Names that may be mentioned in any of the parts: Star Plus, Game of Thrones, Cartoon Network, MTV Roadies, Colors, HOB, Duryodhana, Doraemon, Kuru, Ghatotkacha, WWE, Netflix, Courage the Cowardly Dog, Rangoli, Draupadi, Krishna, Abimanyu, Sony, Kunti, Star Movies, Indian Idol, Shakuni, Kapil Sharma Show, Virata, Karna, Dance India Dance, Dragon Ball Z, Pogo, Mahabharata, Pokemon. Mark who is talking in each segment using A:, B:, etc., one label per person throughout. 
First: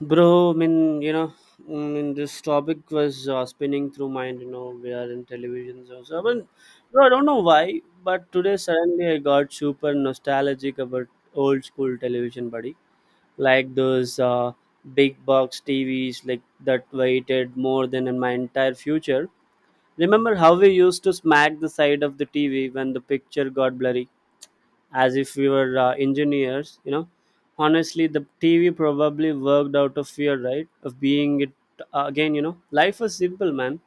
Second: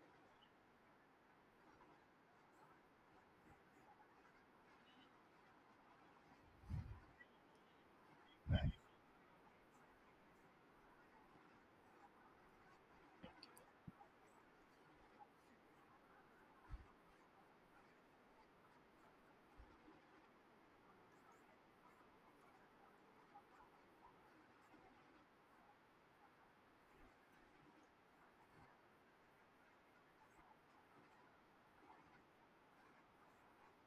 A: Bro, I mean, you know, mm, I mean, This topic was spinning through mind. You know, we are in television, so I don't know why, but today suddenly I got super nostalgic about old school television, buddy. Like those big box TVs, like that waited more than in my entire future. Remember how we used to smack the side of the TV when the picture got blurry? As if we were engineers, you know. Honestly, the TV probably worked out of fear, right, of being it again, you know. Life was simple, man.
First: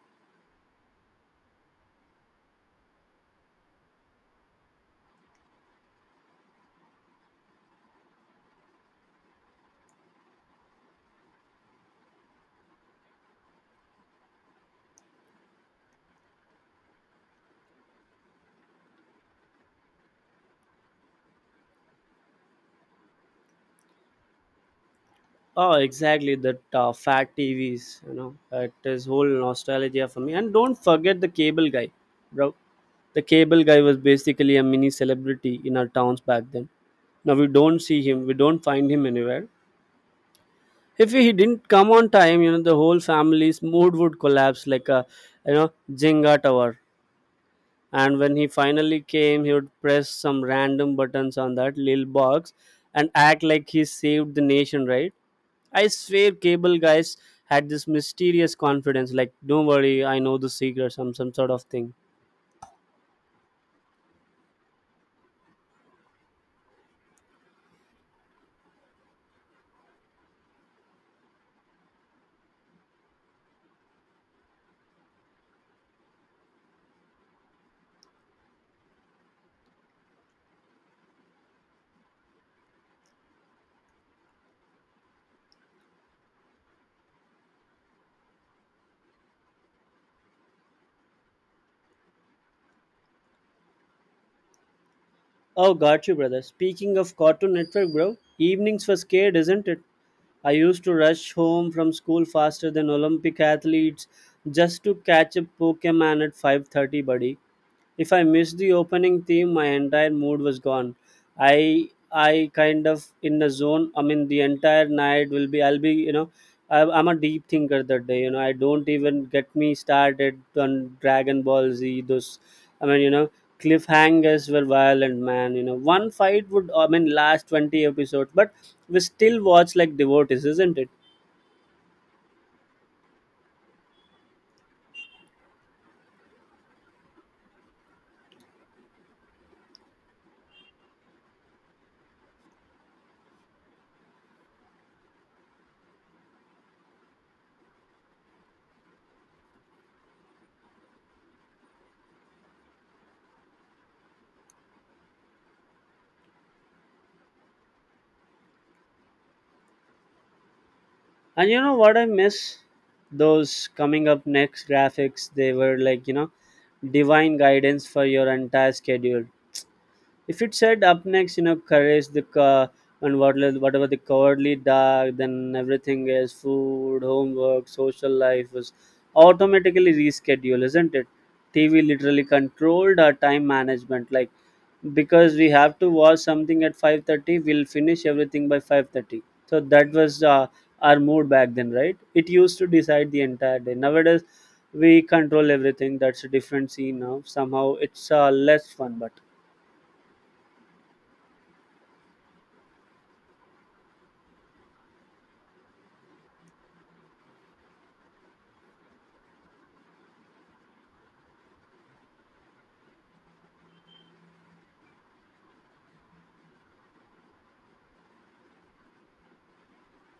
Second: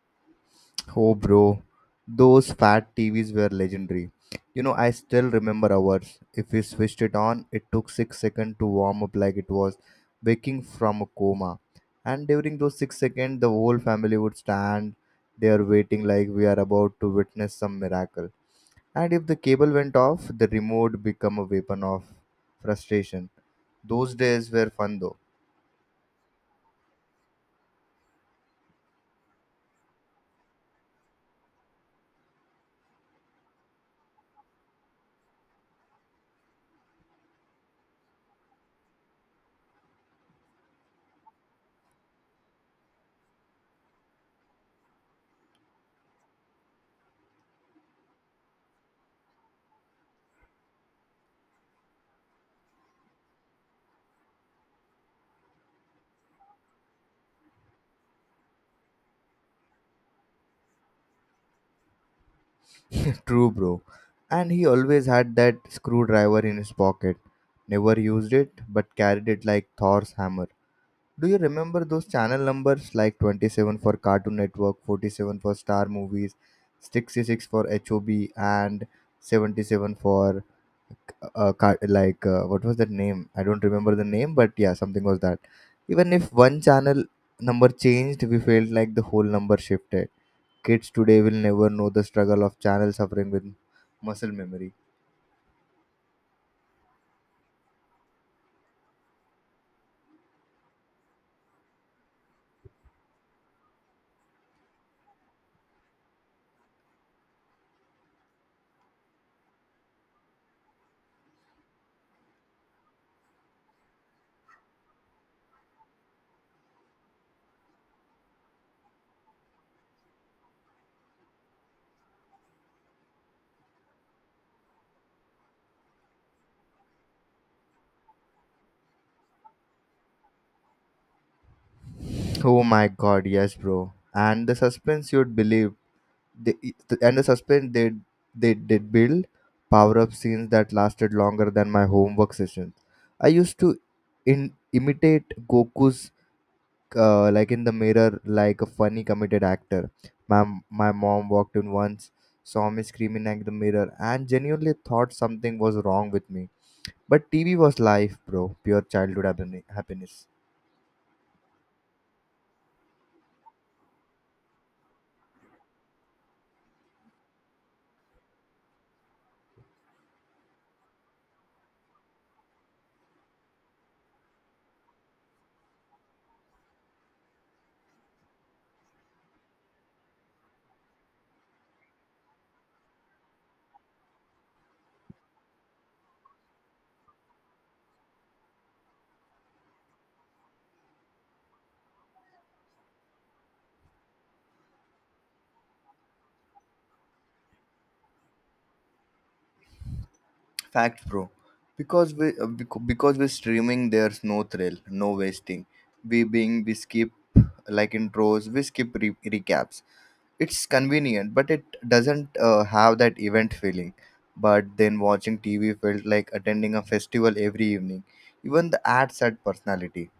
B: Oh, bro, those fat TVs were legendary. You know, I still remember ours. If we switched it on, it took 6 seconds to warm up like it was waking from a coma. And during those 6 seconds, the whole family would stand there waiting like we are about to witness some miracle. And if the cable went off, the remote became a weapon of frustration. Those days were fun though.
A: Oh, exactly, that fat TVs, you know, it is whole nostalgia for me. And don't forget the cable guy, bro. The cable guy was basically a mini celebrity in our towns back then. Now we don't see him, we don't find him anywhere. If he didn't come on time, you know, the whole family's mood would collapse like a, you know, Jenga tower. And when he finally came, he would press some random buttons on that little box and act like he saved the nation, right? I swear, cable guys had this mysterious confidence, like, don't worry, I know the secret, some sort of thing.
B: True, bro. And he always had that screwdriver in his pocket. Never used it, but carried it like Thor's hammer. Do you remember those channel numbers like 27 for Cartoon Network, 47 for Star Movies, 66 for HOB, and 77 for like what was that name? I don't remember the name, but yeah, something was that. Even if one channel number changed, we felt like the whole number shifted. Kids today will never know the struggle of channel suffering with muscle memory.
A: Oh, got you, brother. Speaking of Cartoon Network, bro, evenings were scared isn't it? I used to rush home from school faster than Olympic athletes just to catch a Pokemon at 5:30, buddy. If I missed the opening theme, my entire mood was gone. I kind of in the zone. I mean, the entire night will be. I'll be, you know, I'm a deep thinker that day. You know, I don't even get me started on Dragon Ball Z. Those, I mean, you know, cliffhangers were violent, man. You know, one fight would I mean last 20 episodes, but we still watch like devotees, isn't it?
B: Oh my god, yes, bro. And the suspense, you'd believe, they, and the suspense they did build power up scenes that lasted longer than my homework sessions. I used to imitate Goku's, like in the mirror like a funny committed actor. My mom walked in once, saw me screaming at the mirror, and genuinely thought something was wrong with me. But TV was life, bro. Pure childhood happiness.
A: And you know what I miss? Those coming up next graphics, they were like, you know, divine guidance for your entire schedule. If it said up next, you know, and whatever the cowardly dog, then everything is food, homework, social life was automatically rescheduled, isn't it? TV literally controlled our time management. Like, because we have to watch something at 5:30, we'll finish everything by 5:30. So that was our mood back then, right? It used to decide the entire day. Nowadays we control everything, that's a different scene now. Somehow it's less fun, but
B: Fact, bro. Because because we're streaming, there's no thrill, no wasting. We skip like intros, we skip recaps. It's convenient, but it doesn't have that event feeling. But then watching TV felt like attending a festival every evening. Even the ads had personality.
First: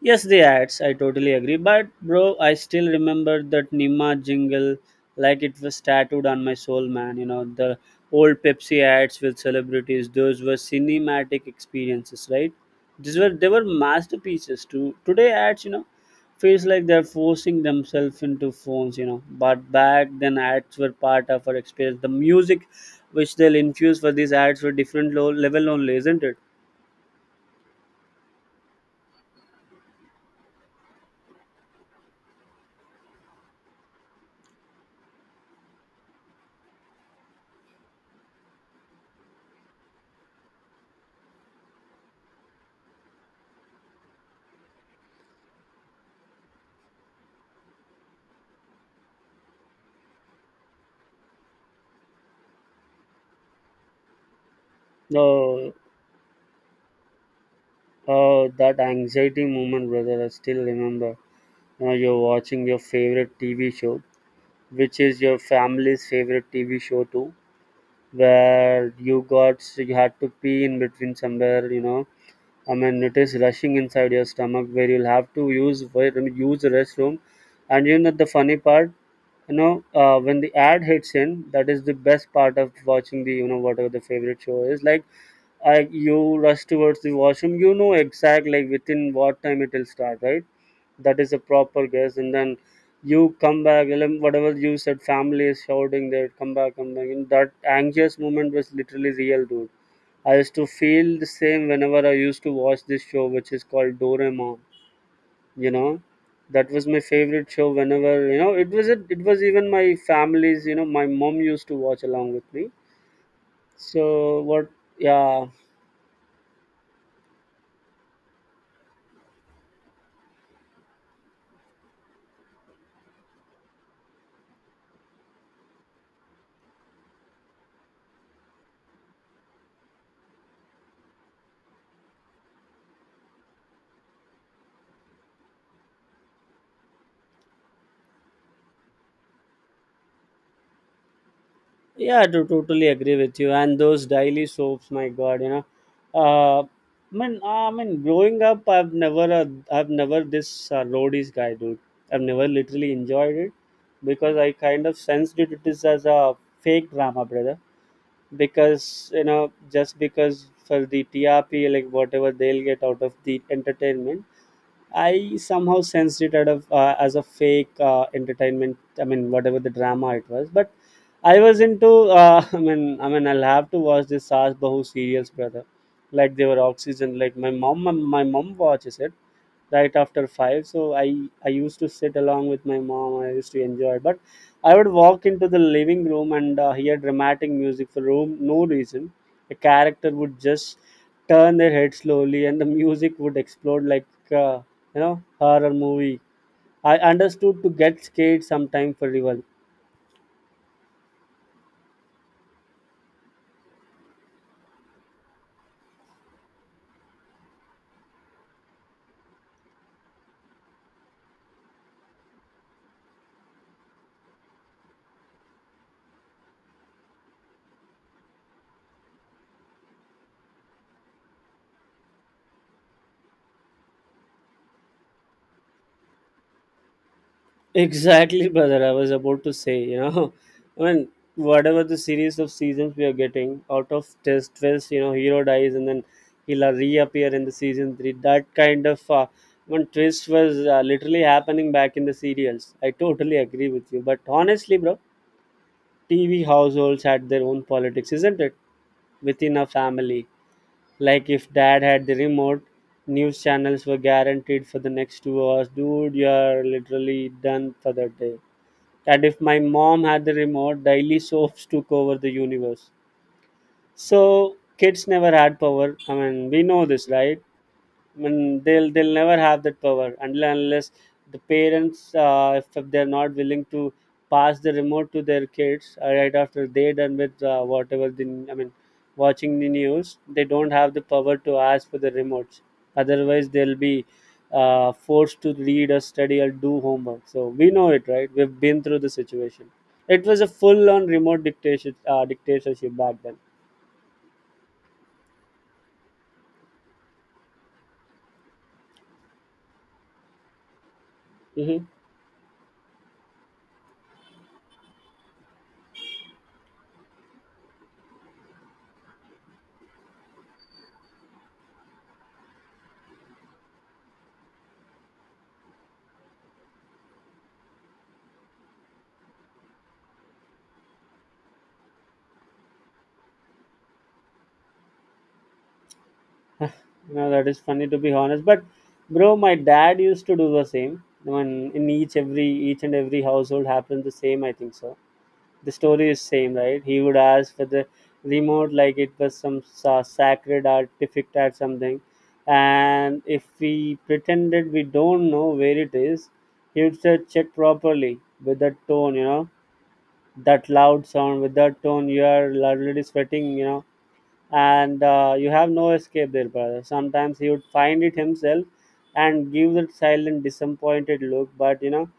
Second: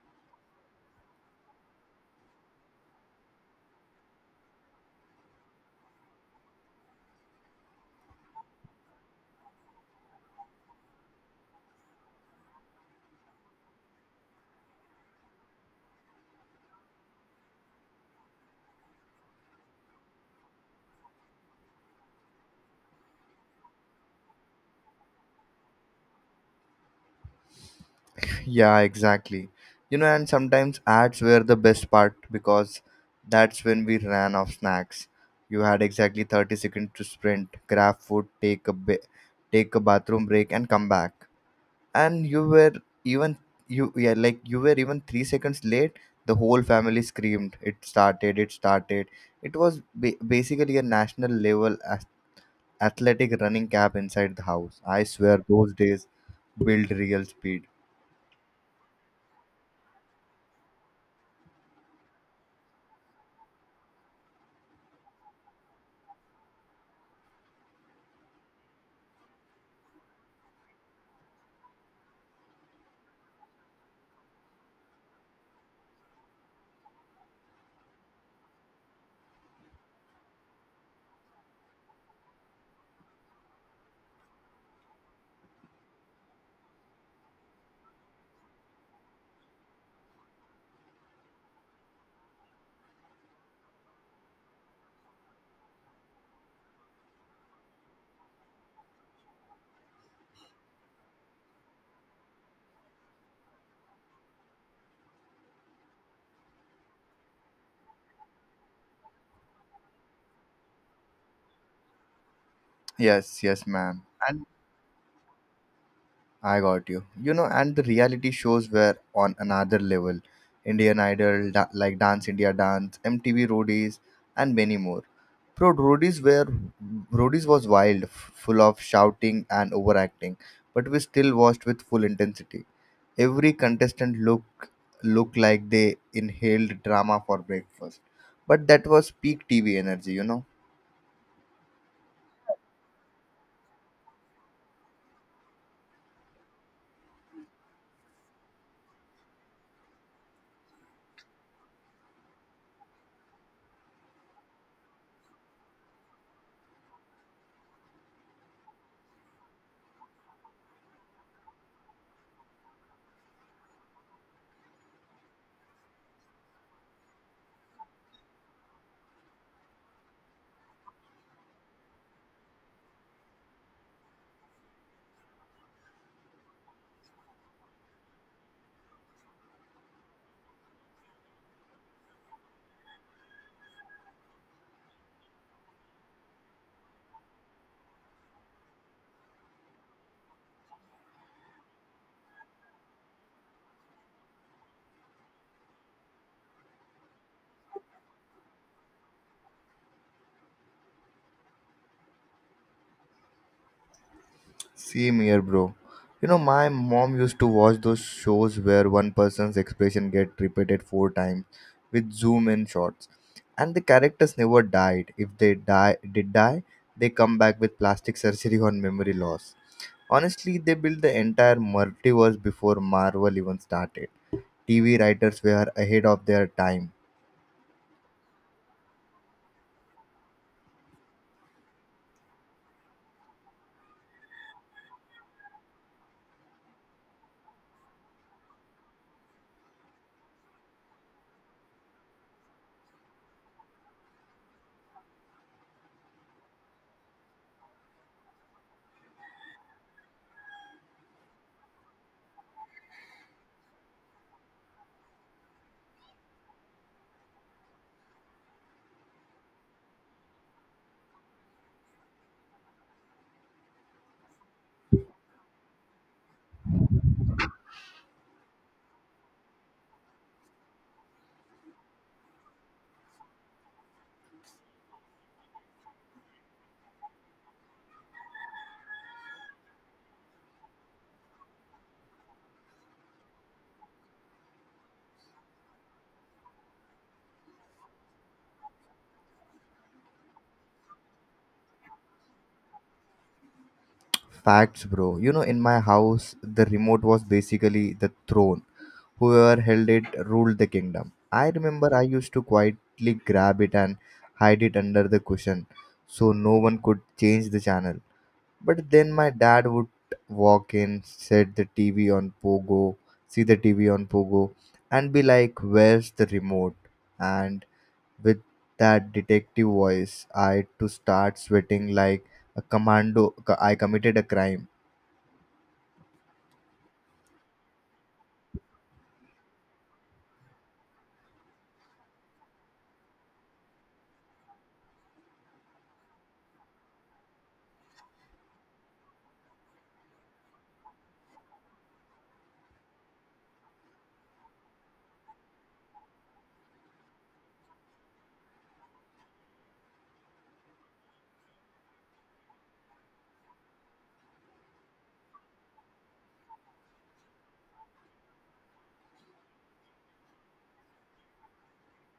A: yes, the ads, I totally agree. But bro, I still remember that Nima jingle like it was tattooed on my soul, man. You know, the old Pepsi ads with celebrities, those were cinematic experiences, right? These were they were masterpieces too. Today ads, you know, feels like they're forcing themselves into phones, you know. But back then ads were part of our experience. The music which they'll infuse for these ads were different low level only, isn't it?
B: Yeah, exactly. You know, and sometimes ads were the best part because that's when we ran off snacks. You had exactly 30 seconds to sprint, grab food, take a bathroom break and come back. And you were even you yeah, Like you were even 3 seconds late, the whole family screamed, it started, it started. It was basically a national level athletic running cap inside the house. I swear those
A: No.
B: days build real speed.
A: That anxiety moment, brother, I still remember. Now you're watching your favorite TV show, which is your family's favorite TV show too, where you had to pee in between somewhere, you know, I mean, it is rushing inside your stomach where you'll have to use, where I mean, use the restroom. And you know the funny part, you know, when the ad hits in, that is the best part of watching the, you know, whatever the favorite show is. Like, I you rush towards the washroom, you know exact like within what time it will start, right? That is a proper guess, and then you come back. And whatever you said, family is shouting there, come back, come back. And that anxious moment was literally real, dude. I used to feel the same whenever I used to watch this show, which is called Doraemon. You know, that was my favorite show. Whenever you know, it was even my family's. You know, my mom used to watch along with me.
B: Yes, yes, ma'am.
A: So
B: And
A: what? Yeah,
B: I got you. You know, and the reality shows were on another level. Indian Idol, like Dance India Dance, MTV Roadies, and many more. Bro, Roadies was wild, full of shouting and overacting, but we still watched with full intensity. Every contestant looked like they inhaled drama for breakfast. But that was peak TV energy, you know.
A: yeah, I do totally agree with you. And those daily soaps, my God, you know, uh, I growing up, I've never this roadies guy, dude. I've never literally enjoyed it because I kind of sensed it, it is as a fake drama, brother. Because, you know, just because for the TRP, like whatever they'll get out of the entertainment, I somehow sensed it out of as a fake entertainment. I mean, whatever the drama it was, but I was into. I mean, I'll have to watch this Sas Bahu serials, brother. Like they were oxygen. Like my mom watches it right after five. So I used to sit along with my mom. I used to enjoy it, but I would walk into the living room and hear dramatic music for room no reason. A character would just turn their head slowly, and the music would explode like. Uh, you know, horror movie, I understood to get scared sometime for real.
B: Same here, bro. You know, my mom used to watch those shows where one person's expression get repeated four times with zoom in shots. And the characters never died. If they die, they come back with plastic surgery on memory loss. Honestly, they built the entire multiverse before Marvel even started. TV writers were ahead of their time.
A: Exactly, brother, I was about to say, you know. I mean, whatever the series of seasons we are getting out of test twist, you know, hero dies and then he'll reappear in the season 3, that kind of one twist was literally happening back in the serials. I totally agree with you, but honestly, bro, TV households had their own politics, isn't it, within a family. Like if dad had the remote, news channels were guaranteed for the next 2 hours. Dude, you're literally done for the day. And if my mom had the remote, daily soaps took over the universe. So kids never had power. I mean, we know this, right? I mean, they'll never have that power until and unless the parents, if they're not willing to pass the remote to their kids right after they done with whatever the, I mean, watching the news, they don't have the power to ask for the remotes. Otherwise, they'll be forced to read or study or do homework. So we know it, right? We've been through the situation. It was a full-on remote dictatorship, dictatorship back then.
B: Facts, bro. You know, in my house, the remote was basically the throne. Whoever held it ruled the kingdom. I
A: Hmm.
B: remember I used to quietly grab it and hide it under the cushion so no one could change the channel. But then my dad would walk in, set the TV on Pogo, see the TV on Pogo, and be like, Where's the remote? And with that detective voice, I had to start sweating like a commando. I committed a crime.
A: No, that is funny, to be honest. But bro, my dad used to do the same. When in each every each and every household happened the same, I think so. The story is same, right? He would ask for the remote like it was some sacred artifact or something, and if we pretended we don't know where it is, he would say check properly with that tone, you know, that loud sound with that tone. You are already sweating, you know, and you have no escape there, brother. Sometimes he would find it himself and give that silent disappointed look, but you know,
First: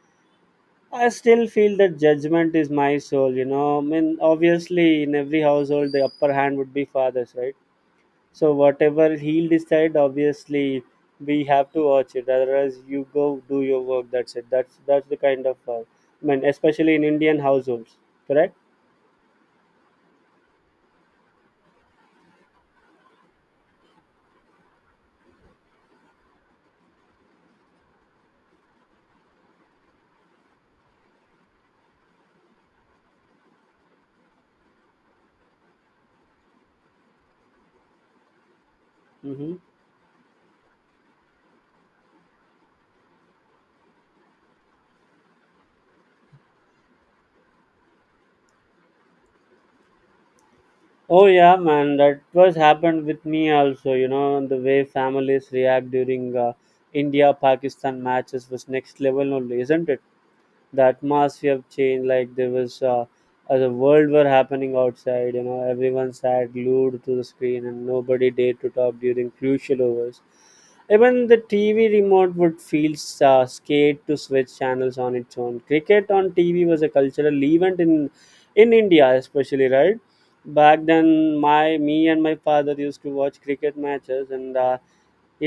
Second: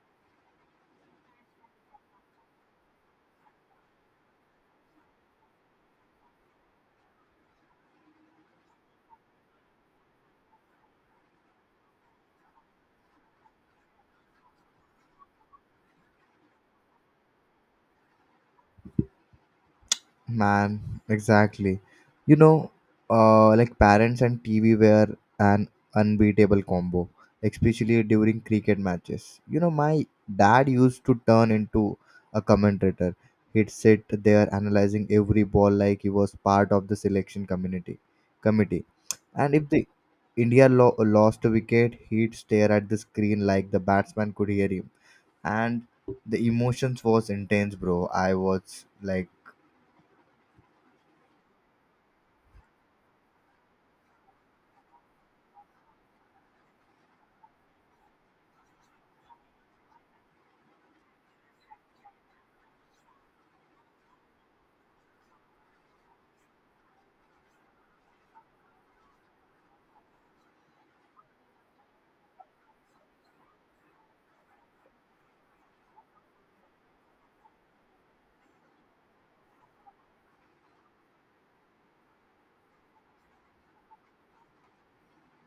A: I still feel that judgment is my soul, you know. I mean, obviously in every household the upper hand would be father's, right? So whatever he'll decide, obviously we have to watch it, otherwise you go do your work, that's it. That's the kind of, I mean, especially in Indian households, correct.
B: Man, exactly. You know, like parents and TV were an unbeatable combo, especially during cricket matches. You know, my dad used to turn into a commentator. He'd sit there analyzing every ball like he was part of the selection community committee. And
A: Mhm.
B: if the India lost a wicket, he'd stare at the screen like the batsman could hear him. And the emotions was intense, bro. I was like,
A: Oh yeah, man, that was happened with me also. You know, the way families react during India-Pakistan matches was next level only, isn't it? The atmosphere changed like there was the world were happening outside, you know. Everyone sat glued to the screen and nobody dared to talk during crucial overs. Even the TV remote would feel scared to switch channels on its own. Cricket on TV was a cultural event in India especially, right, back then. My me and my father used to watch cricket matches, and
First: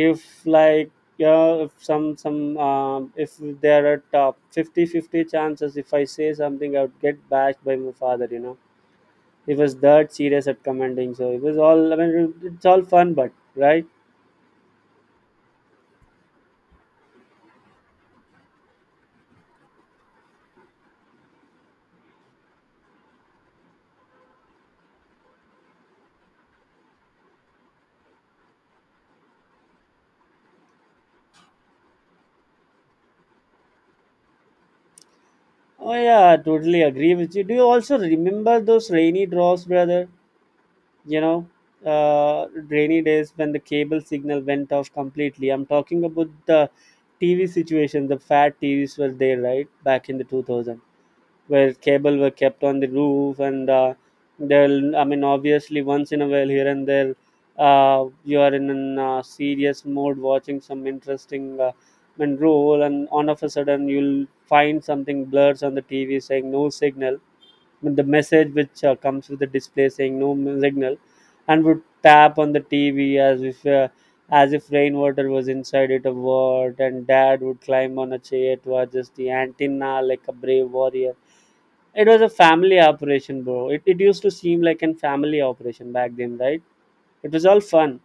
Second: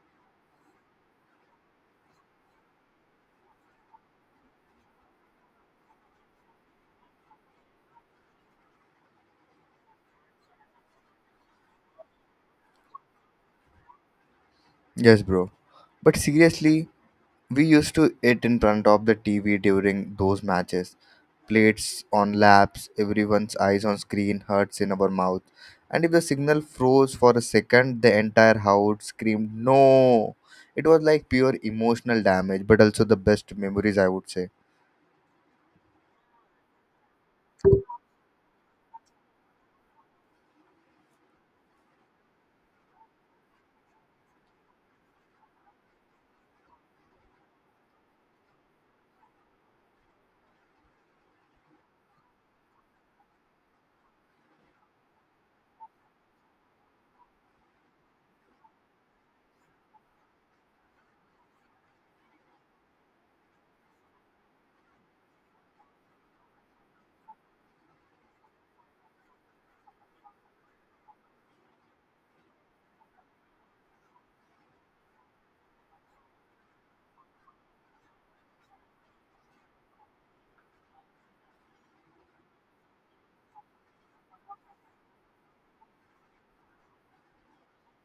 A: if like, yeah, if some some if there are top 50-50 chances, if I say something, I would get bashed by my father, you know. He was that serious at commenting, so it was all, I mean, it's all fun, but right.
B: Yes, bro. But seriously, we used to eat in front of the TV during those matches. Plates on laps, everyone's eyes on screen, hurts in our mouth. And if the signal froze for a second, the entire house screamed, No! It was like pure emotional damage, but also the best memories, I would say.
A: Oh yeah, I totally agree with you. Do you also remember those rainy draws, brother? You know, rainy days when the cable signal went off completely. I'm talking about the TV situation. The fat TVs were there, right, back in the 2000, where cable were kept on the roof, and they'll, I mean obviously, once in a while here and there, you are in a serious mode watching some interesting I mean, role, and on of a sudden you'll find something blurs on the TV saying no signal. I mean, the message which comes with the display saying no signal, and would tap on the TV as if rainwater was inside it a word, and dad would climb on a chair to adjust the antenna like a brave warrior. It was a family operation, bro. It used to seem like a family operation back then, right? It was all fun.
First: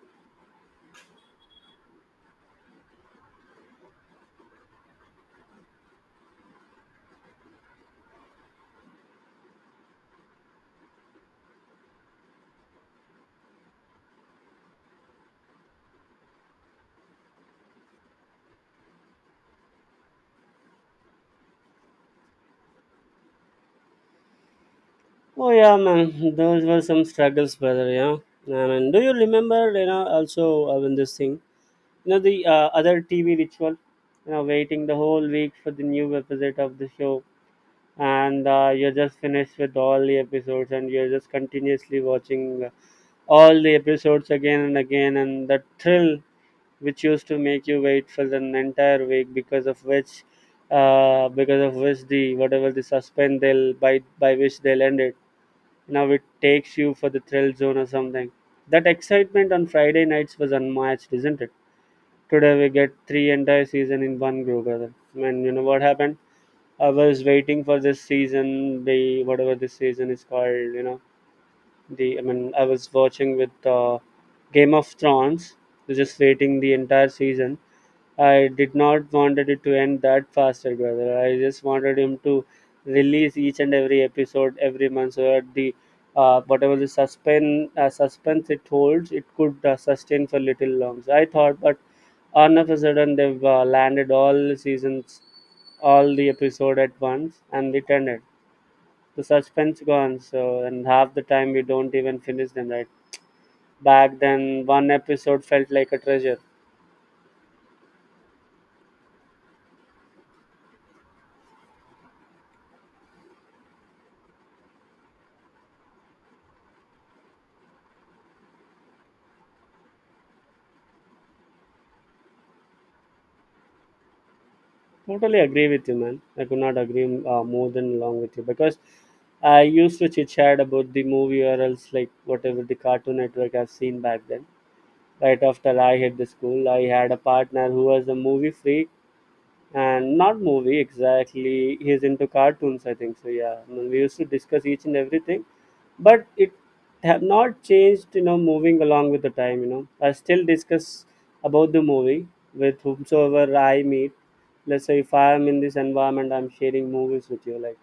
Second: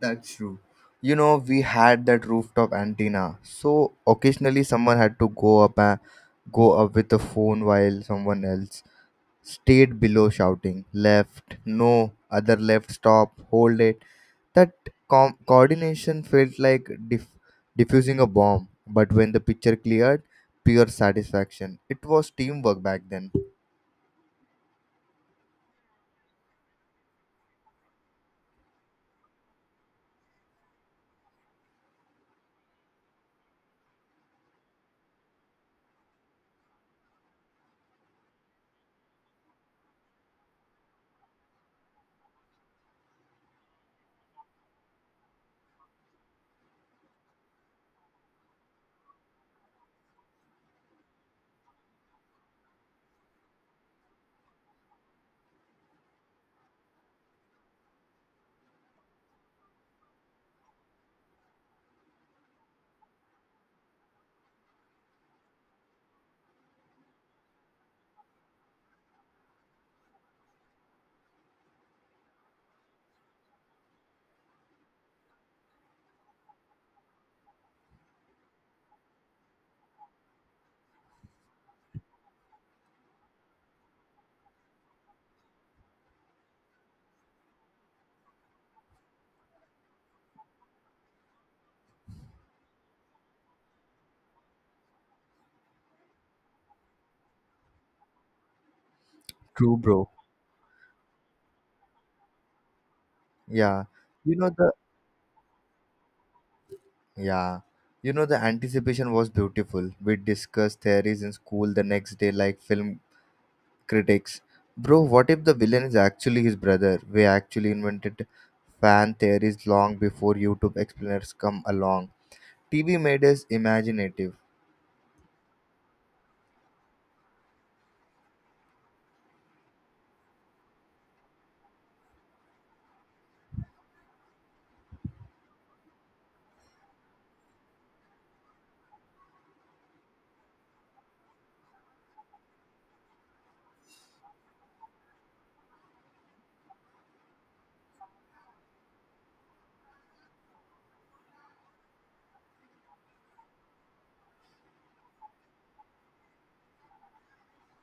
B: That's true. You know, we had that rooftop antenna. So occasionally someone had to go up with the phone while someone else stayed below shouting, Left, no, other left, stop, hold it. That coordination felt like diffusing a bomb. But when the picture cleared, pure satisfaction. It was teamwork back then.
A: Oh yeah, man. Those were some struggles, brother. Yeah. I mean, do you remember? You know, also when this thing, you know, the other TV ritual, you know, waiting the whole week for the new episode of the show, and you're just finished with all the episodes, and you're just continuously watching all the episodes again and again, and the thrill which used to make you wait for an entire week because of which the whatever the suspense they'll by which they'll end it, now it takes you for the thrill zone or something. That excitement on Friday nights was unmatched, isn't it? Today we get three entire season in one go, brother. And you know what happened? I was waiting for this season, the whatever this season is called, you know, the I mean I was watching with Game of Thrones. I was just waiting the entire season. I did not wanted it to end that faster, brother. I just wanted him to release each and every episode every month, so that the whatever the suspense it holds, it could sustain for little long. So I thought, but all of a sudden they've landed all the seasons, all the episode at once, and it ended. The
B: True,
A: suspense
B: bro.
A: gone. So and half the time we don't even finish them, right?
B: Yeah.
A: Back
B: You know
A: then,
B: the
A: one episode felt like a treasure.
B: Yeah. You know the anticipation was beautiful. We discussed theories in school the next day like film critics. Bro, what if the villain is actually his brother? We actually invented fan theories long before YouTube explainers come along. TV made us imaginative.
A: Totally agree with you, man. I could not agree more than along with you, because I used to chit chat about the movie or else like whatever the Cartoon Network I've seen back then. Right after I hit the school, I had a partner who was a movie freak, and not movie exactly, he's into cartoons, I think. So yeah, I mean, we used to discuss each and everything, but it have not changed, you know, moving along with the time, you know, I still discuss about the movie with whomsoever I meet. Let's say if I am in this environment, I'm sharing movies with you, like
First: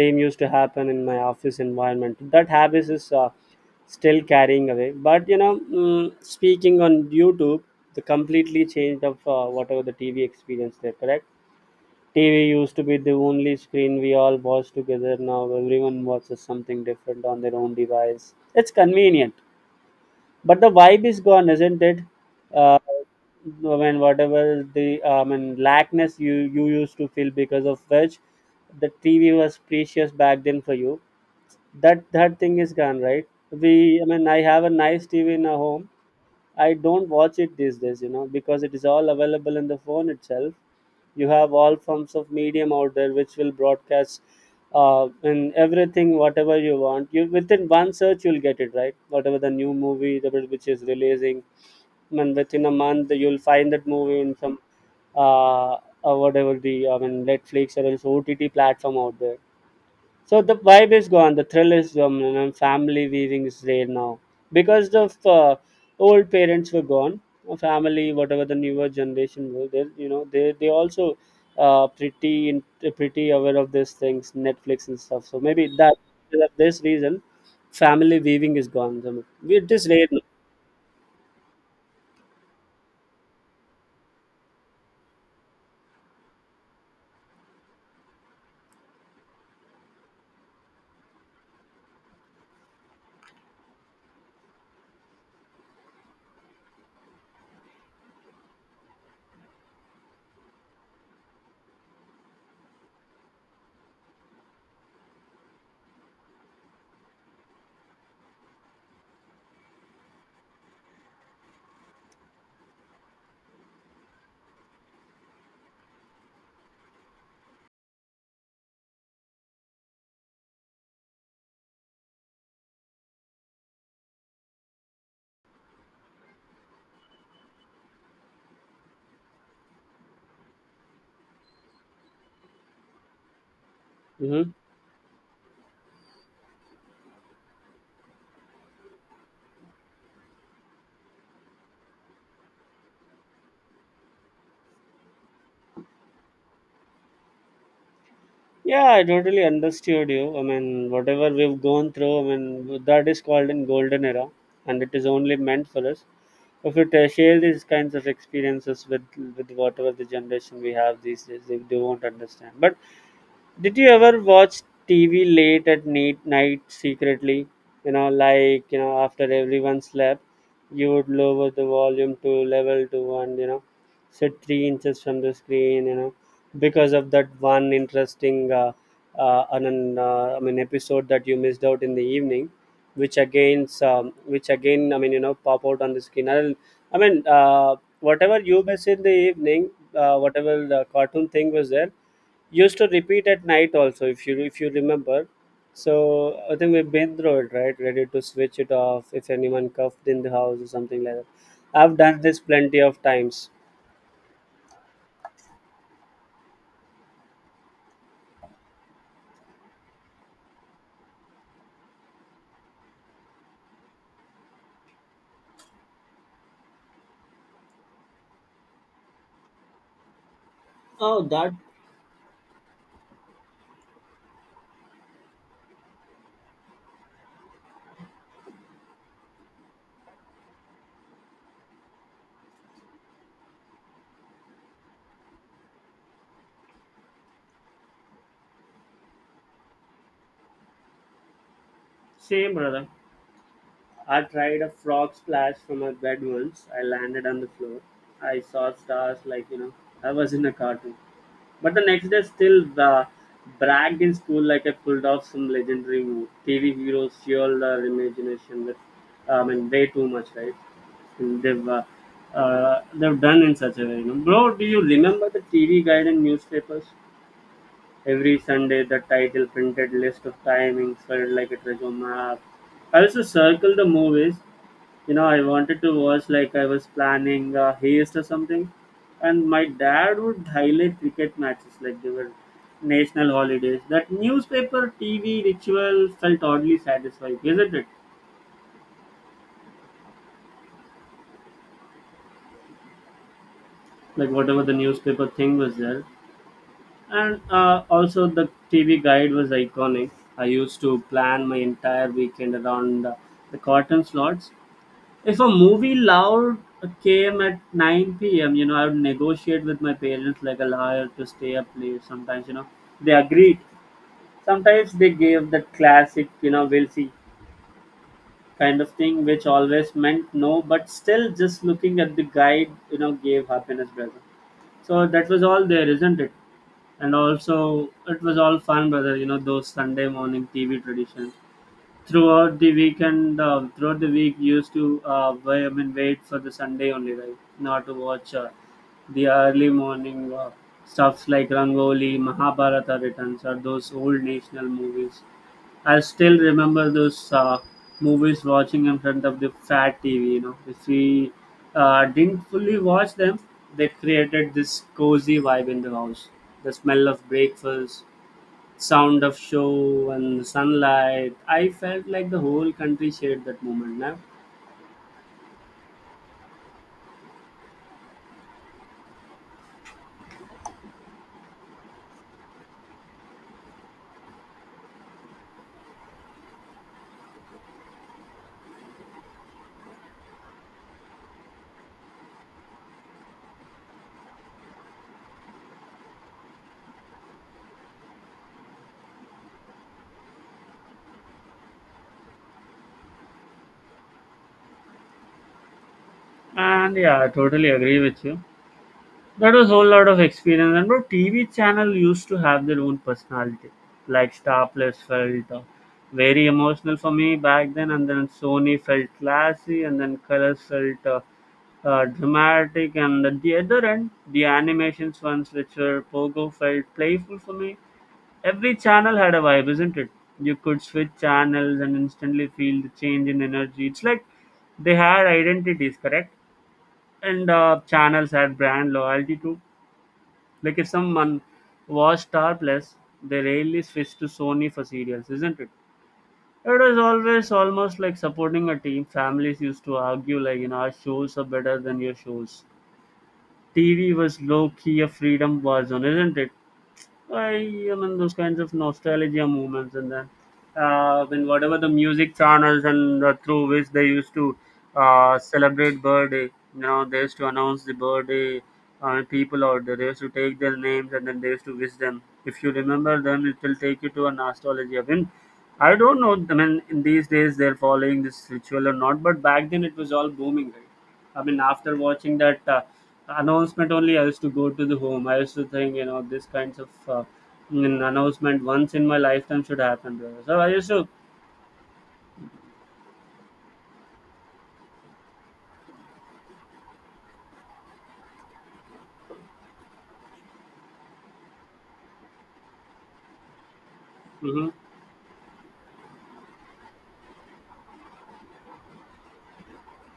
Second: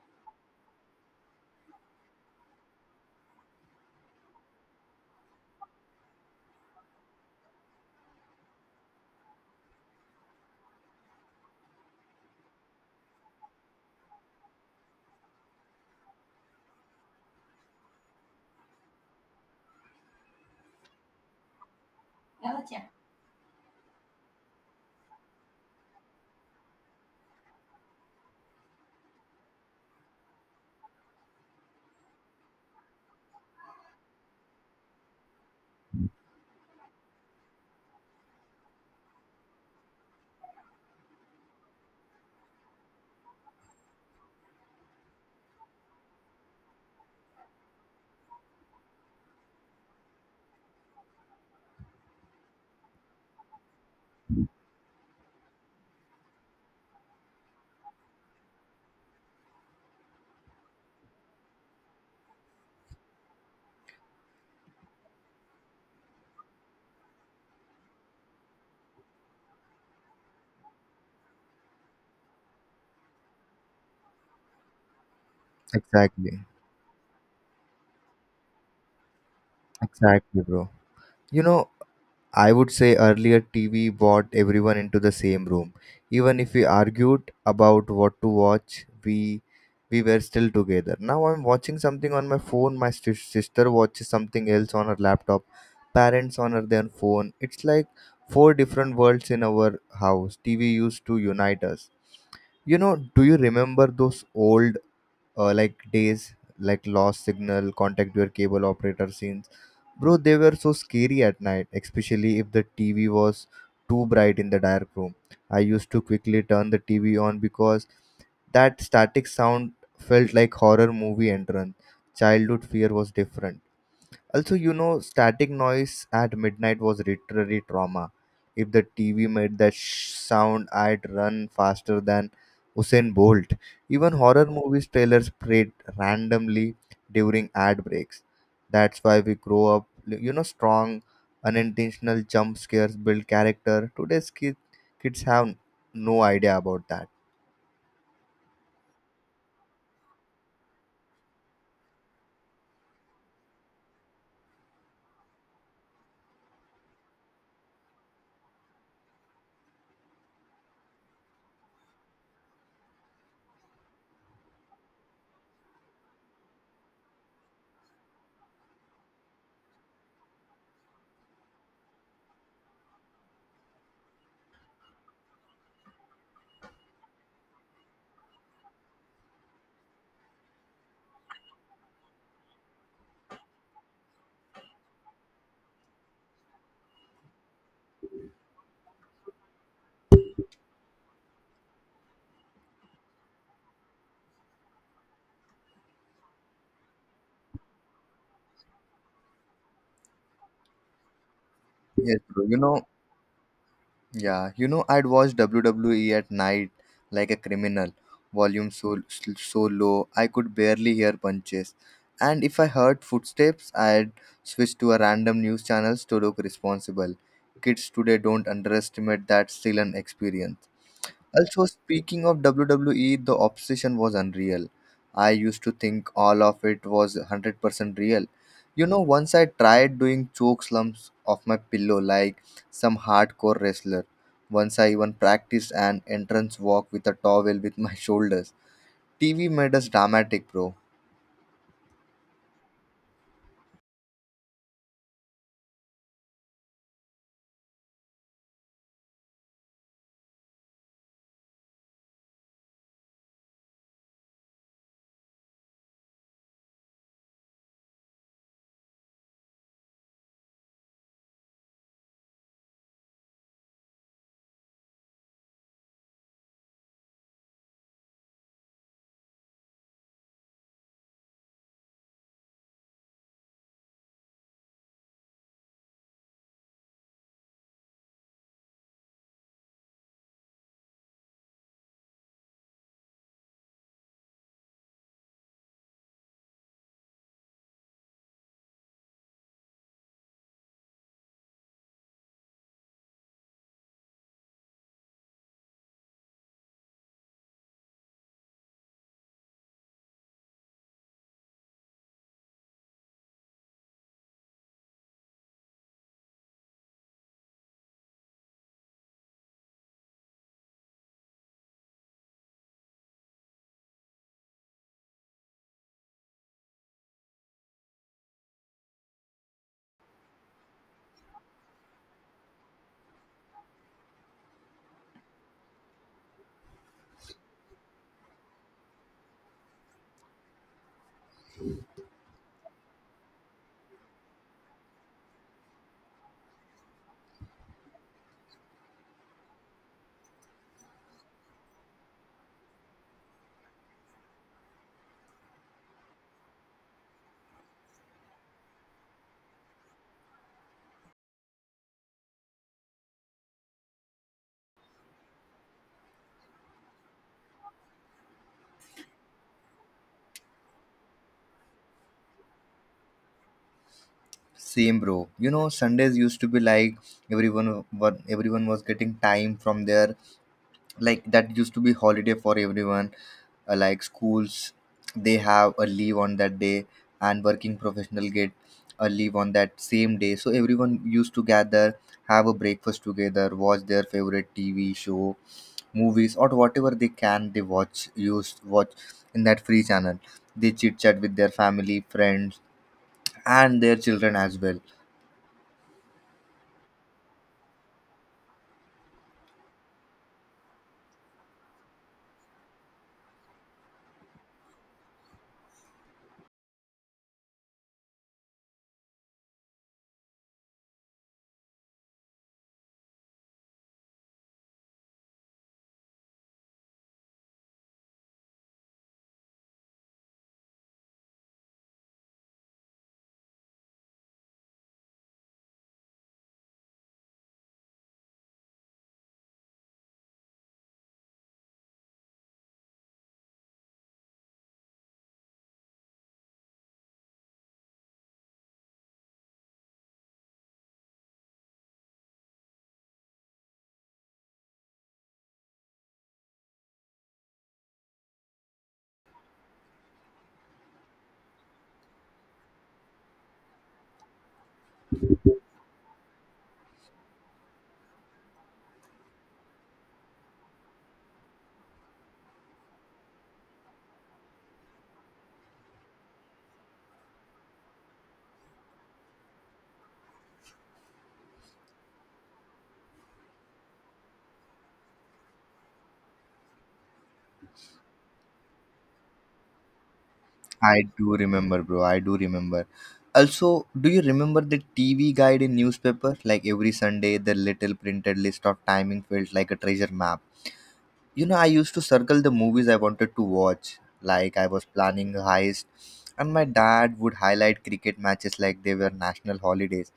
A: same used to happen in my office environment. That habit is still carrying away, but you know, speaking on YouTube, the completely changed of whatever the TV experience there, correct? TV used to be the only screen we all watched together. Now everyone watches something different on their own device. It's convenient, but the vibe is gone, isn't it? Uh, I mean, whatever the I mean lackness you used to feel because of which the TV was precious back then for you. That thing is gone, right? We I mean I have a nice TV in a home, I don't watch it these days, you know, because it is all available in the phone itself. You have all forms of medium out there which will broadcast in everything, whatever you want. You within one search you'll get it, right? Whatever the new movie the which is releasing, and within a month you'll find that movie in some uh, whatever the I mean Netflix or else OTT platform out there. So the vibe is gone, the thrill is gone, and then family weaving is there now because the old parents were gone. Family, whatever the newer generation were, they you know they also pretty in, pretty aware of these things, Netflix and stuff. So maybe that
B: Exactly.
A: because of this reason, family weaving is gone. So, it is rare now.
B: Exactly, bro. You know, I would say earlier TV brought everyone into the same room. Even if we argued about what to watch, we were still together. Now I'm watching something on my phone. My sister watches something else on her laptop. Parents on her their phone. It's like four different worlds in our house. TV used to unite us. You know, do you remember those old, like days, like lost signal, contact your cable operator scenes? Bro, they were so scary at night, especially if the TV was too bright in the dark room. I used to quickly turn the TV on because that static sound felt like horror movie entrance. Childhood fear was different. Also, you know, static noise at midnight was literally trauma. If the TV made that sound, I'd run faster than Usain Bolt. Even horror
A: Hmm.
B: movies trailers played randomly during ad breaks. That's why we grow up, you know, strong, unintentional jump scares build character. Today's kids have no idea about that.
A: Yeah, I totally understood you. I mean, whatever we've gone through, I mean, that is called in golden era, and it is only meant for us. If you share these kinds of experiences with whatever the generation we have these days, they won't understand. But did you ever watch TV late at night, secretly? You know, like you know, after everyone slept, you would lower the volume to level to one. You know, sit 3 inches from the screen. You know, because of that one interesting, I mean, episode that you missed out in the evening, which again, I mean, you know, pop out on the screen. I'll, I mean, whatever you miss in the evening, whatever the cartoon thing was there used to repeat at night also, if you remember. So I think we've been through it, right? Ready to switch it off if anyone cuffed in the house or something like that. I've
B: Yes,
A: done this
B: bro. You
A: plenty
B: know,
A: of times.
B: yeah, you know, I'd watch WWE at night like a criminal, volume so, so low I could barely hear punches. And if I heard footsteps, I'd switch to a random news channels to look responsible. Kids today don't underestimate that still an experience.
A: Oh, that
B: Also, speaking of WWE, the obsession was unreal. I used to think all of it was 100% real. You know, once I tried doing choke slumps off my pillow like some hardcore wrestler. Once I even practiced an entrance walk with a towel with my shoulders. TV made us dramatic, bro.
A: same brother. I tried a frog splash from my bed. Once I landed on the floor, I saw stars, like, you know, I was in a cartoon. But the next day, still bragged in school like I pulled off some legendary move. TV heroes, fueled our imagination with, and way too much, right? And they've done in such a way, you know. Bro, do you remember the TV guide and newspapers? Every Sunday, the title printed list of timings felt like a treasure map. I used to circle the movies, you know, I wanted to watch like I was planning a haste or something. And my dad would highlight cricket matches like they were national holidays. That newspaper TV ritual felt oddly satisfying, isn't it? Like whatever the newspaper thing was there, and also the TV guide was iconic. I used to plan my entire weekend around the cotton slots. If a movie loud came at 9 p.m., you know, I would negotiate with my parents like a lawyer to stay up late. Sometimes, you know, they agreed. Sometimes they gave the classic, you know, we'll see kind of thing, which always meant no, but still just looking at the guide, you know, gave happiness, brother. So that was all there, isn't it? And also, it was all fun, brother, you know, those Sunday morning TV traditions. Throughout the weekend, throughout the week, used to wait, I mean wait for the Sunday only, right? Not to watch the early morning stuffs like Rangoli, Mahabharata returns, or those old national movies. I still remember those movies watching in front of the fat TV. You know, if we didn't fully watch them, they created this cozy vibe in the house. The smell of breakfast, sound of show and sunlight. I felt like the whole country shared that moment now.
B: Same, bro. You know, Sundays used to be like everyone, everyone was getting time from their, like that used to be holiday for everyone. Like schools, they have a leave on that day, and working professional get a leave on that same day. So everyone used to gather, have a breakfast together, watch their favorite TV show, movies, or whatever they can they watch used watch in that free channel. They chit chat with their family, friends, and their children as well.
A: And yeah, I totally agree with you. That was whole lot of experience. And bro, TV channel used to have their own personality. Like Star Plus felt very emotional for me back then, and then Sony felt classy, and then Colors felt dramatic, and at the other end, the animations ones which were Pogo felt playful for me. Every channel had a vibe, isn't it? You could switch channels and instantly feel the change in energy. It's like they had identities, correct? And channels had brand loyalty too. Like if someone was Star Plus, they rarely switched to Sony for serials, isn't it? It was always almost like supporting a team. Families used to argue like, you know, our shows are better than your shows. TV was low key a freedom war zone, isn't it? I am in those kinds of nostalgia moments, and then whatever the music channels and through which they used to celebrate birthday, you know, they used to announce the birthday people out there. They used to take their names and then they used to wish them. If you remember them, it will take you to a nostalgia. I mean, I don't know. I mean, in these days they're following this ritual or not, but back then it was all booming, right? I mean, after watching that. Announcement only I used to go to the home. I used to think, you know, this kinds of an announcement once in my lifetime should happen, brother. So I used
B: I
A: to.
B: do remember, bro. I do remember. Also, do you remember the TV guide in newspaper? Like every Sunday, the little printed list of timing felt like a treasure map. You know, I used to circle the movies I wanted to watch, like I
A: Hmm.
B: was planning a heist, and my dad would highlight cricket matches like they were national holidays.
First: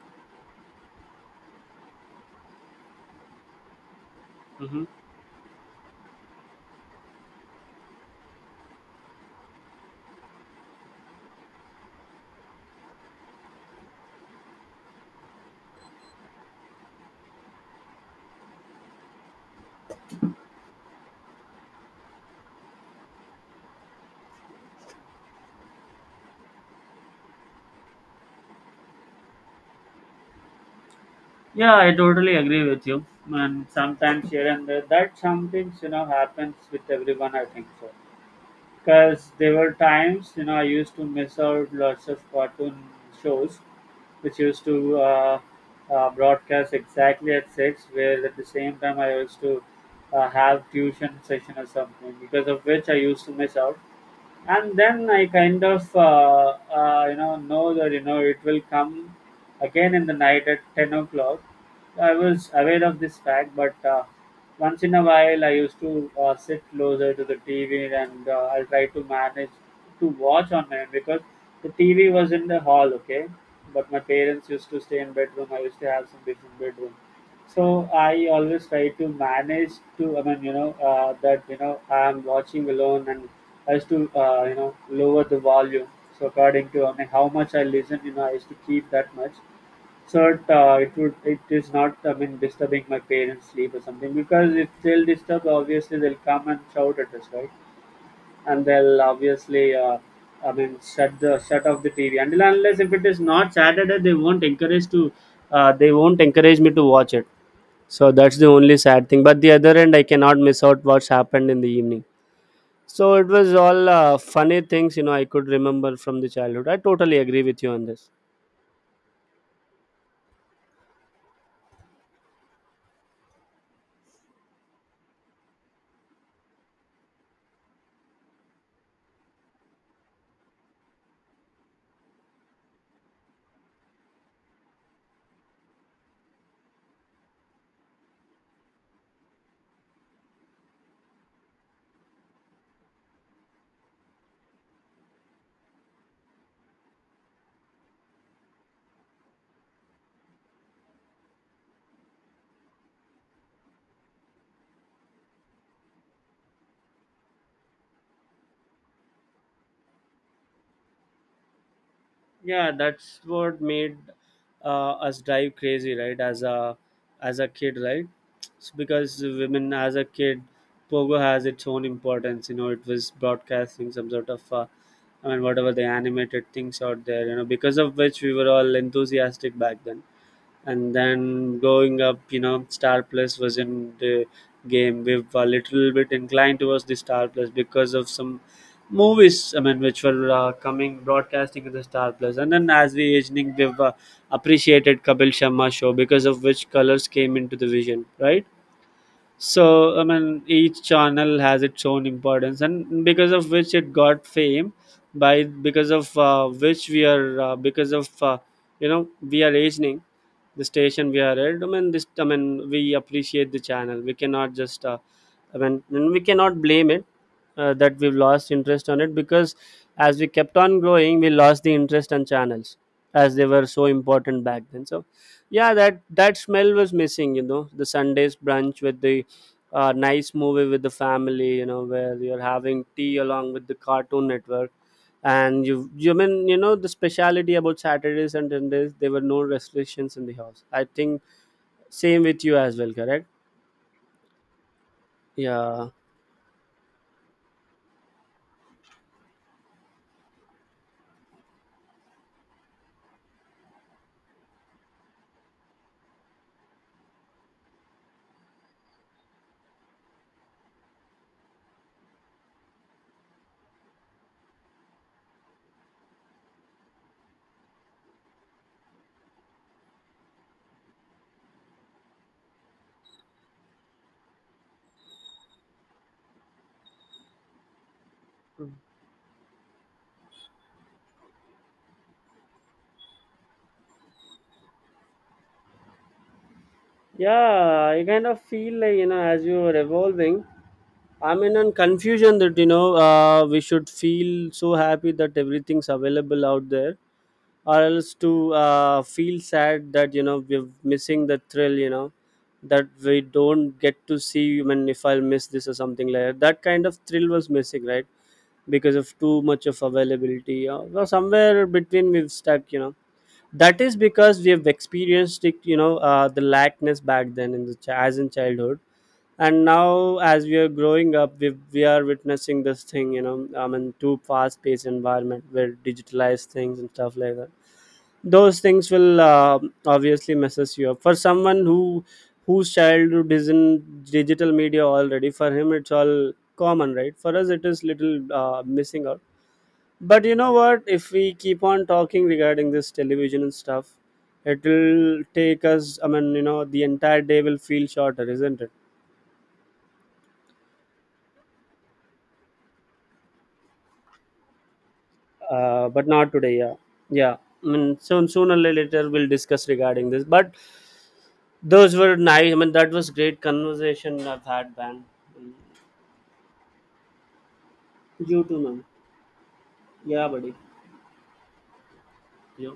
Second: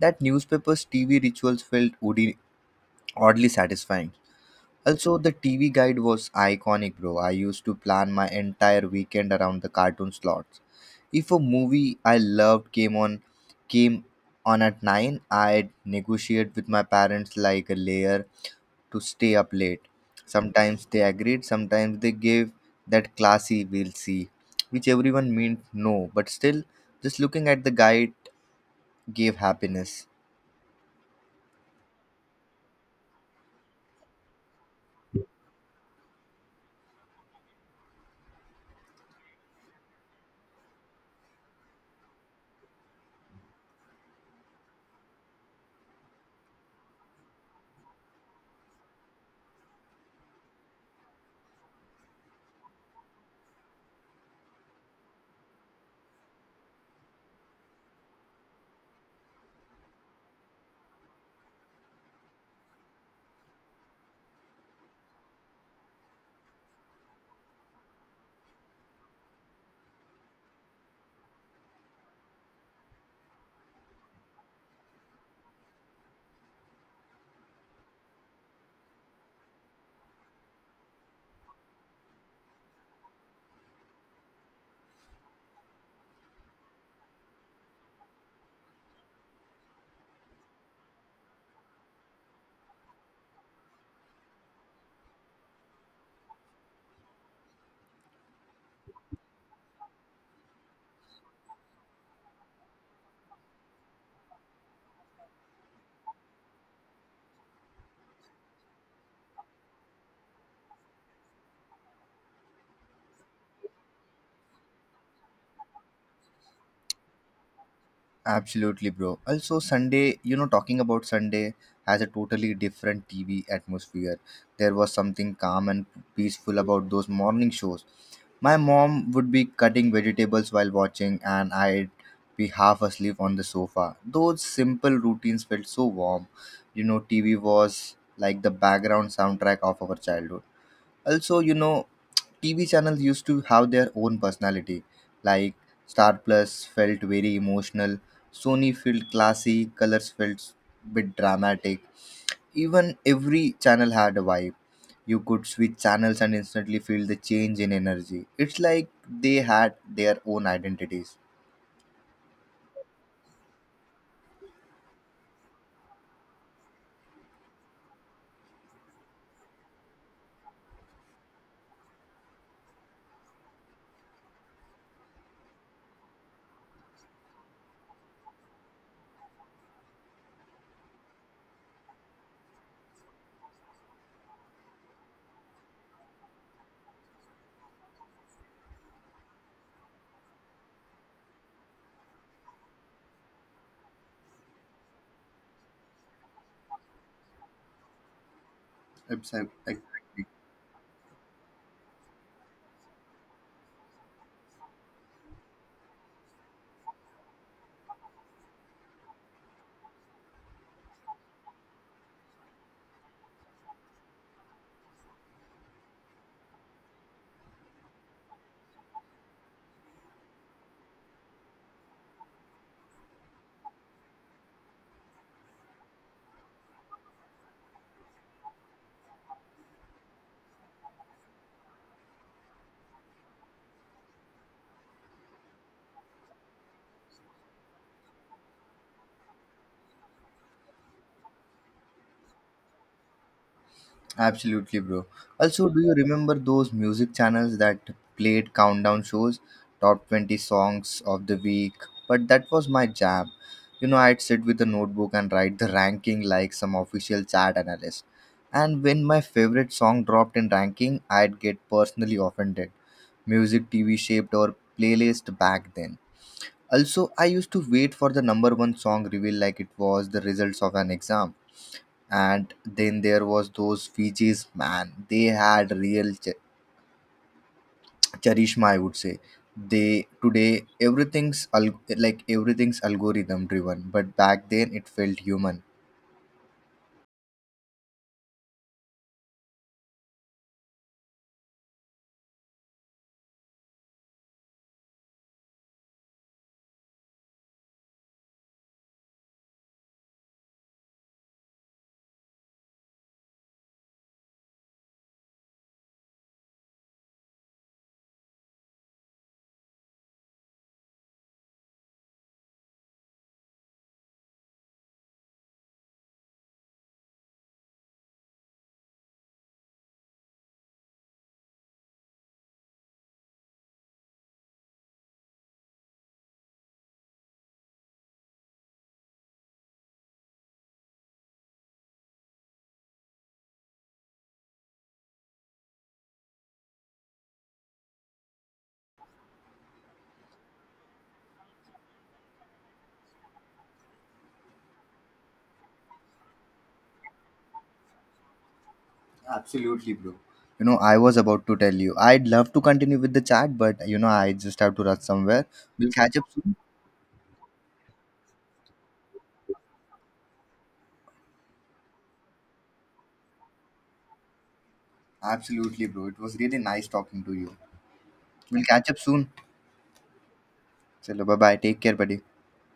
B: That newspaper's TV rituals felt oddly satisfying.
A: Hmm.
B: Also, the TV guide was iconic, bro. I used to plan my entire weekend around the cartoon slots. If a movie I loved came on at 9, I'd negotiate with my parents like a layer to stay up late. Sometimes they agreed, sometimes they gave that classy we'll see, which everyone meant no, but still just looking at the guide gave happiness.
A: Yeah, I totally agree with you. And sometimes here and there, that something, you know, happens with everyone, I think so. Because there were times, you know, I used to miss out lots of cartoon shows which used to broadcast exactly at six, where at the same time I used to have tuition session or something, because of which I used to miss out, and then I kind of you know that you know it will come again in the night at 10 o'clock. I was aware of this fact, but once in a while I used to sit closer to the TV and I'll try to manage to watch on my own because the TV was in the hall, okay. But my parents used to stay in bedroom. I used to have some different bedroom. So I always try to manage to, I'm watching alone, and I used to, lower the volume. So according to, how much I listen, I used to keep that much. So it is not, disturbing my parents' sleep or something, because if they'll disturb, obviously they'll come and shout at us, right? And they'll obviously, shut off the TV. Until and unless if it is not Saturday, they won't encourage to, they won't encourage me to watch it, so that's the only sad thing. But the other end, I cannot miss out what's happened in the evening. So it was all funny things, you know, I could remember from the childhood. I totally agree with you on this.
B: Absolutely, bro. Also, Sunday, you know, talking about Sunday has a totally different TV atmosphere. There was something calm and peaceful about those morning shows. My mom would be cutting vegetables while watching, and I'd be half asleep on the sofa. Those simple routines felt so warm. You know, TV was like the background soundtrack of our childhood. Also, you know, TV channels used to have their own personality. Like Star Plus felt very emotional, Sony felt classy, Colors felt a bit dramatic. Even every channel had a vibe. You could switch channels and instantly feel the change in energy. It's like they had their own identities.
A: Yeah, that's what made us drive crazy, right? As a kid, right? It's because women as a kid, Pogo has its own importance, you know. It was broadcasting some sort of, whatever the animated things out there, you know, because of which we were all enthusiastic back then. And then going up, you know, Star Plus was in the game. We were a little bit inclined towards the Star Plus because of some movies, which were coming broadcasting in the Star Plus. And then as we aging, we've appreciated Kapil Sharma show, because of which Colors came into the vision, right? So
B: Absolutely.
A: I mean, each channel has its own importance, and because of which it got fame by because of which we are because of we are aging the station we are at, I mean this I mean we appreciate the channel. We cannot just, i mean we cannot blame it that we've lost interest on it, because as we kept on growing, we lost the interest on channels as they were so important back then. So yeah, that smell was missing, you know, the Sundays brunch with the a nice movie with the family, you know, where you're having tea along with the Cartoon Network. And you mean you know the speciality about Saturdays and Sundays, there were no restrictions in the house, I think. Same with you as well, correct?
B: Absolutely, bro. Also, do
A: Yeah,
B: you remember those music channels that played countdown shows, top 20 songs of the week? But that was my jam. You know, I'd sit with a notebook and write the ranking like some official chart analyst. And when my favorite song dropped in ranking, I'd get personally offended. Music TV shaped our playlist back then. Also, I used to wait for the number one song reveal like it was the results of an exam. And then there was those Fijis, man, they had real charisma, I would say. They today like everything's algorithm driven, but back then it felt human.
A: yeah, I kind of feel like, you know, as you are evolving, I'm in a confusion that, you know, we should feel so happy that everything's available out there, or else to feel sad that, you know, we're missing the thrill, you know, that we don't get to see. I mean, if I'll miss this or something like that, that kind of thrill was missing, right? Because of too much of availability, well, somewhere between, we've stuck, you know, that is because we have experienced it, you know, the lackness back then in the as in childhood. And now as we are growing up, we are witnessing this thing, you know. I mean, too fast paced environment where digitalized things and stuff like that, those things will, obviously messes you up. For someone who whose childhood is in digital media already, for him it's all common, right? For us, it is little missing out. But you know what, if we keep on talking regarding this television and stuff, it will take us, you know, the entire day will feel shorter, isn't it?
B: Absolutely, bro. You know, I was about to tell you I'd love to continue with the chat, but you know, I just have to rush somewhere. We'll
A: But
B: catch up
A: not
B: soon.
A: today, yeah. Yeah, I mean, soon, sooner or later, we'll discuss regarding this. But those were nice, that was great conversation I've had, man.
B: Absolutely, bro, it was really nice talking to you.
A: जो तू
B: We'll
A: मांग
B: catch up soon.
A: यहाँ बड़ी
B: So bye bye, take care, buddy.
A: जो